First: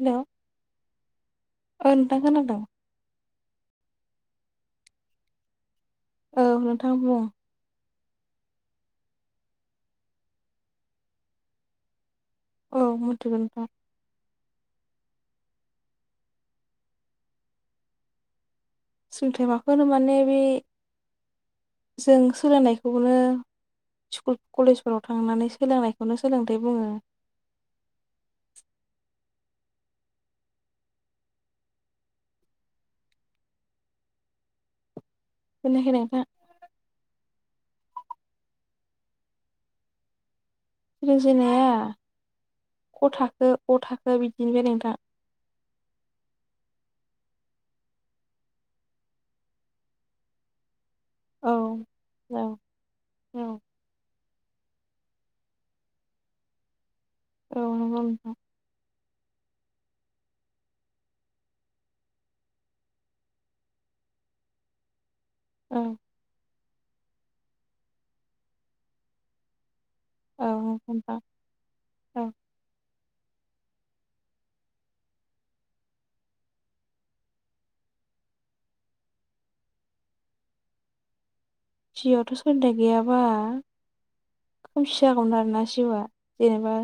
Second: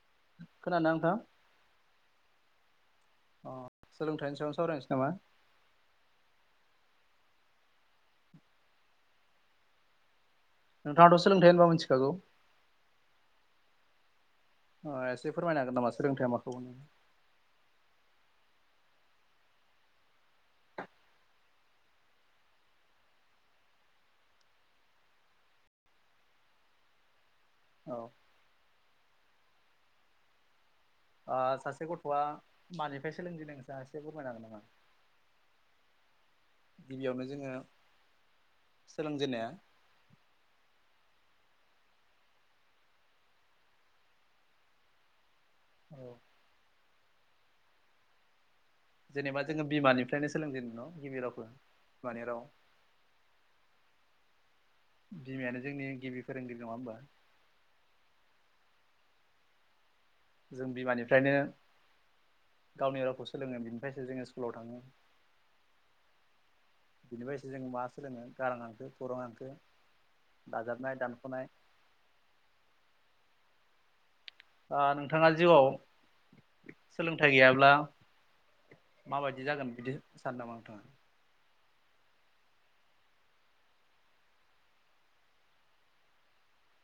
Hello खोनादोंना नोंथां औ नोंथां खोनादों अ सोलोंथाइनि सायाव सावरायनोसै नामा। औ नोंथां बुं। [inaudible] नोंथाङाथ' सोलोंथाइ होनब्ला मिथिखागौ। औ मिथिगौ नोंथां। अ एसे फोरमायनो हागोन नामा सोलोंथाइया माखौ बुङो। सोलोंथाइ माखौ माने बे जों सोलोंनायखौनो स्कुल कलेजफोराव थांनानै सोलोंनायखौनो सोलोंथाइ बुङो। औ। आ सासे गथ'आ मानिफ्राय सोलोंजेनो नोंथाङा एसे बुंनो हागोन नामा। खोनायाखै नोंथां। गिबियावनो जोङो सोलोंजेननाया सोलोंजेननाया ख थाखो अ थाखो बिदिनिफ्राय नोंथां। औ। जेनेबा जोङो बिमानिफ्रायनो सोलोंजेनदों नङा होनबा गिबि रावखौ औ बिमानि औ राव। औ। बिमायानो जोंनि गिबि फोरोंगिरि नङा होनबा औ नंगौ जों बिमानिफ्रायनो गावनि रावखौ सोलोङो बिनिफ्रायसो जोङो स्कुलाव थाङो औ बिबादिनो जों मा सोलोङो गारां हांखो खौरां हांखो औ नंगौ दाजाबनाय नोंथां दानख'नाय औ ओ नोंथाङा जिउआव सोलोंथाइ गैयाब्ला माबायदि जागोन बिदि सानो नामा नोंथाङा जिउआवथ' सोलोंथाइ गैयाबा खोमसि जागौमोन आरोना जिउआ जेनेबा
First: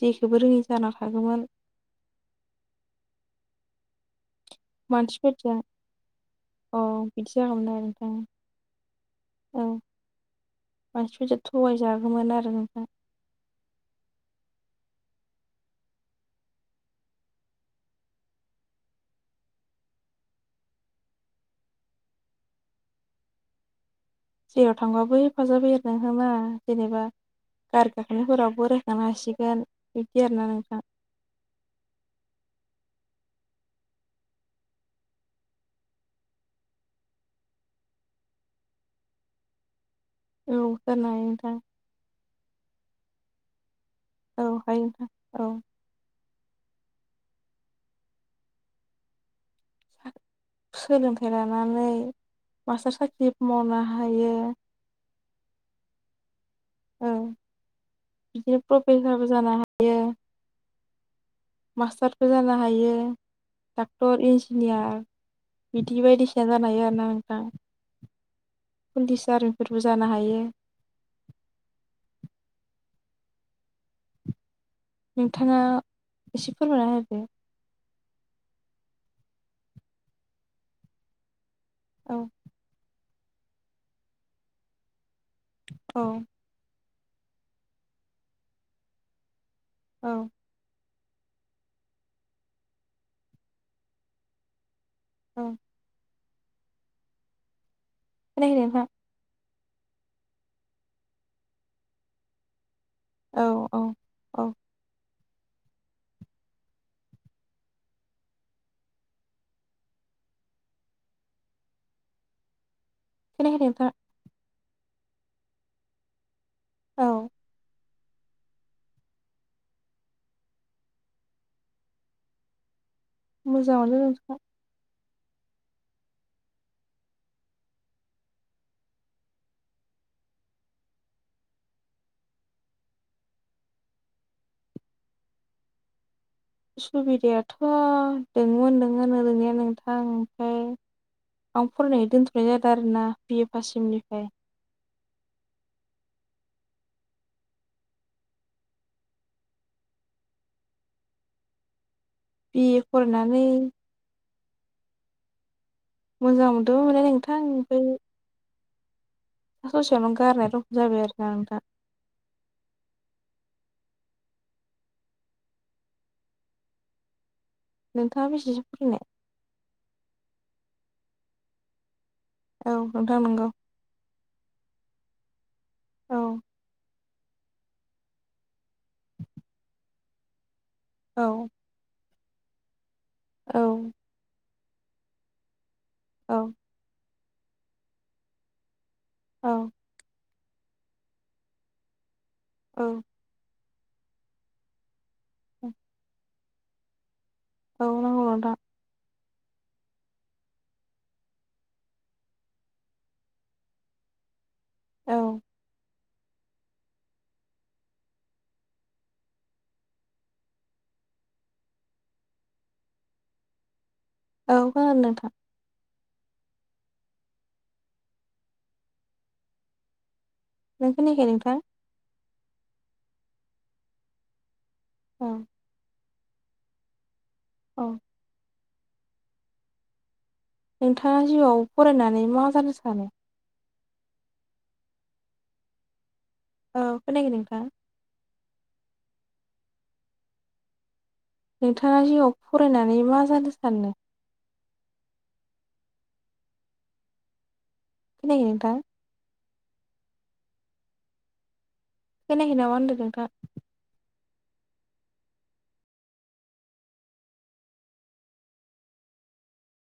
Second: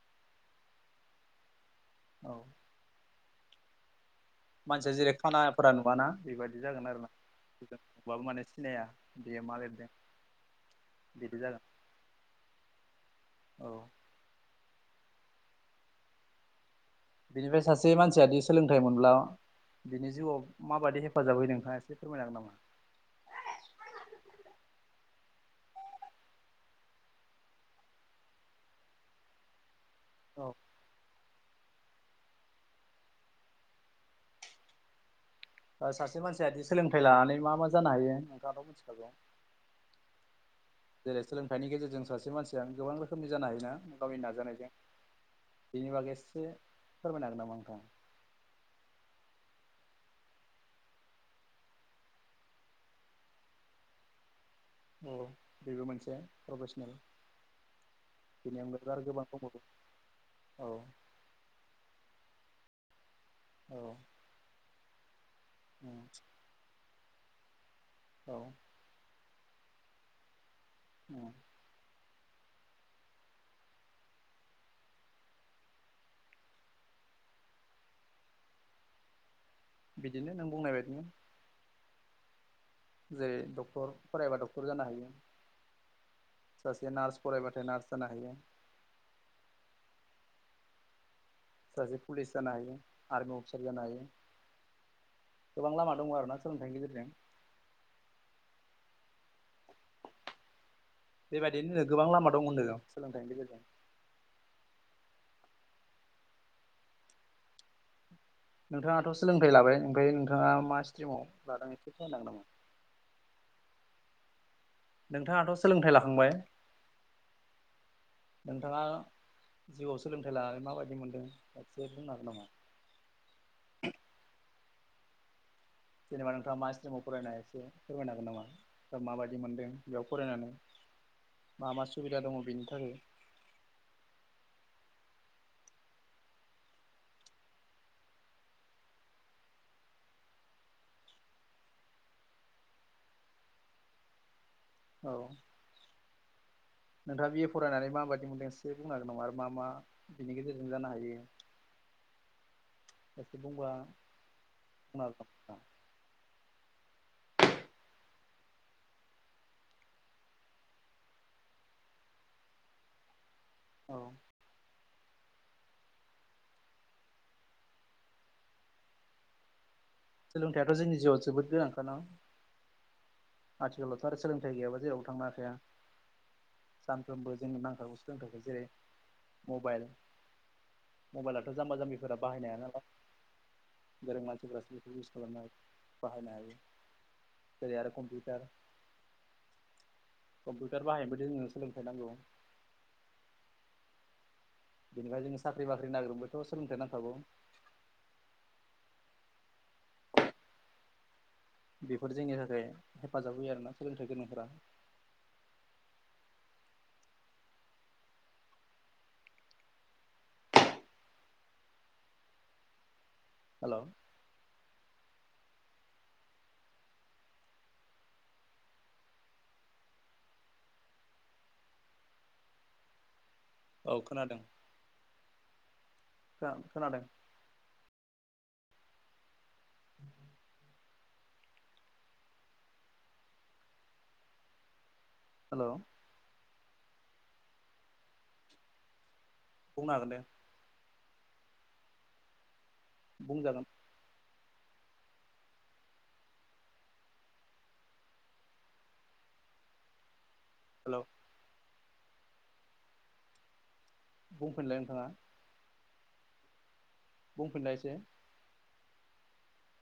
जेखोबो रोङि जाना थागौमोन औ मानसिया जेरै मानसिफोरजों खानाफोरा नुवाना बेबायदि औ जागोन आरो ना बिदि जागौमोन आरो नोंथां नुबाबो माने सिनाया बेयो मा लिरदों बिदि मानसिफोरजों जागोन थगायजागौमोन आरो नोंथां औ बिनिफ्राय सासे मानसियादि सोलोंथाइ मोनब्ला बिनि जिउआव माबायदि हेफाजाब होयो नोंथाङा एसे फोरमायनो हागोन नामा जेयाव थांबाबो हेफाजाब होयो आरो नोंथां ना जेनेबा गारि गाखोनायफोरावबो रोगानो हासिगोन बिदि औ आरोना नोंथां सासे मानसियादि सोलोंथाइ लानानै मा मा जानो हायो नोंथाङाथ' मिथिखागौ औ खोनानो जेरै हायो नोंथां सोलोंथाइनि गेजेरजों सासे मानसिया गोबां रोखोमनि जानो हायो ना गावनि औ नाजानायजों हायो नोंथां औ बेनि बागै एसे फोरमायनो हागोन नामा नोंथाङा सोलोंथाइ लानानै मास्टार साख्रि मावनो हायो औ बेबो मोनसे प्रफिसनेल औ बिदिनो बेनि अनगा आरो प्रफेसारबो गोबां जानो दंबावो औ मास्टारफोर जानो हायो औ डक्टर इनजिनियार उम बिदि बायदिसि ना जानो हायो आरोना नोंथां औ पुलिस आरमिफोरबो जानो हायो [unintelligible] नोंथाङा एसे फोरमायना होदो बिदिनो नों बुंनाय बायदिनो औ जेरै डक्टर फरायबा डक्टर जानो हायो औ सासे नार्स फरायबाथाय नार्स जानो हायो औ सासे पुलिस जानो हायो आर्मि अफिसार जानो हायो औ गोबां लामा दङ आरोना सोलोंथाइनि गेजेरजों खोनायाखै नोंथां बेबायदिनो गोबां लामा दं होनदों सोलोंथाइनि औ गेजेरजों औ औ नोंथाङाथ' सोलोंथाइ लाबाय ओमफ्राय नोंथाङा मा स्ट्रिमाव लादों एसे फोरमायनो होगोन नामा खोनायाखै नोंथां नोंथाङाथ' सोलोंथाइ लाखांबाय औ नोंथाङा जिउआव सोलोंथाइ लानानै माबायदि मोनदों एसे बुंनो हागोन नामा मोजाङानो नोंथां जेनेबा नोंथाङा मा स्ट्रिमाव फरायनाय एसे फोरमायनो हागोन नामा दा माबायदि मोनदों बेयाव फरायनानै मा मा सुबिदा दङ बेनि थाखाय सुबिदायाथ' दंमोन दोङो ओरैनिया नोंथां ओमफ्राय आं फरायनाय दोनथ'नाय जादों आरोना बि ए पाससिएमनिफ्राय। औ नोंथाङा बि ए फरायनानै माबायदि मोनदों एसे बुंनो हागोन नामा आरो मा मा? बिनि गेजेर जों जानो हायो। बिए फरायनानै एसे बुंबा बुंनो हागोन। नामा मोजां मोनदोंमोनलाय नोंथां ओमफ्राय दा ससेयावनो गारनाय रखम जाबाय आरो नोंथां। औ नोंथाङा बेसेसो फरायनाय? सोलोंथाइाथ' जोंनि जिउआव जोबोद गोनांखा ना। औ नोंथा नोंगौ। आथिखालावथ' आरो सोंथाइ गयाबा जेराव थांनो हाखाया। औ सानफ्रोमबो जोंनो नांथारगौ सोलोंथोयखौ जेरै मबाइल औ मबाइलाथ जाम्बा जाम्बिफोरा बाहायनो हाया नालाय गोरों मानसिफोरासो बेखौ इउस खालामनो हागोन। बाहायनो औ हायो जेरै आरो कमपिउटार औ कम्पिउटार बाहायबायाय जोंनो सोलोंथाइ नांगौ। औ बेनिफ्राय जोङो साख्रि बाख्रि नागिरदोंबायथ सोलोंथाइ नांथागौ। औ नंगौ नोंथां। बेफोर जोंनि थाखाय हेफाजाब होयो आरोना सोलोंथाइ गोनांफोरा। औ हेलौ औ खोनादों नोंथां। नों खोनायाखै नोंथां? औ खोनादों। अ औ खोनादों। औ नोंथाङा जिउआव फरायनानै मा जानो सानो? हेलौ औ खोनायाखै नोंथां। बुंनो हागोनदे। नोंथाङा जिउआव फरायनानै मा जानो बुंजागोन सानो? खोनायाखै नोंथां। हेलौ खोनायाखै नामा होनदों नोंथाङा? बुंफिलाय नोंथाङा। बुंफिनलाय एसे ‌।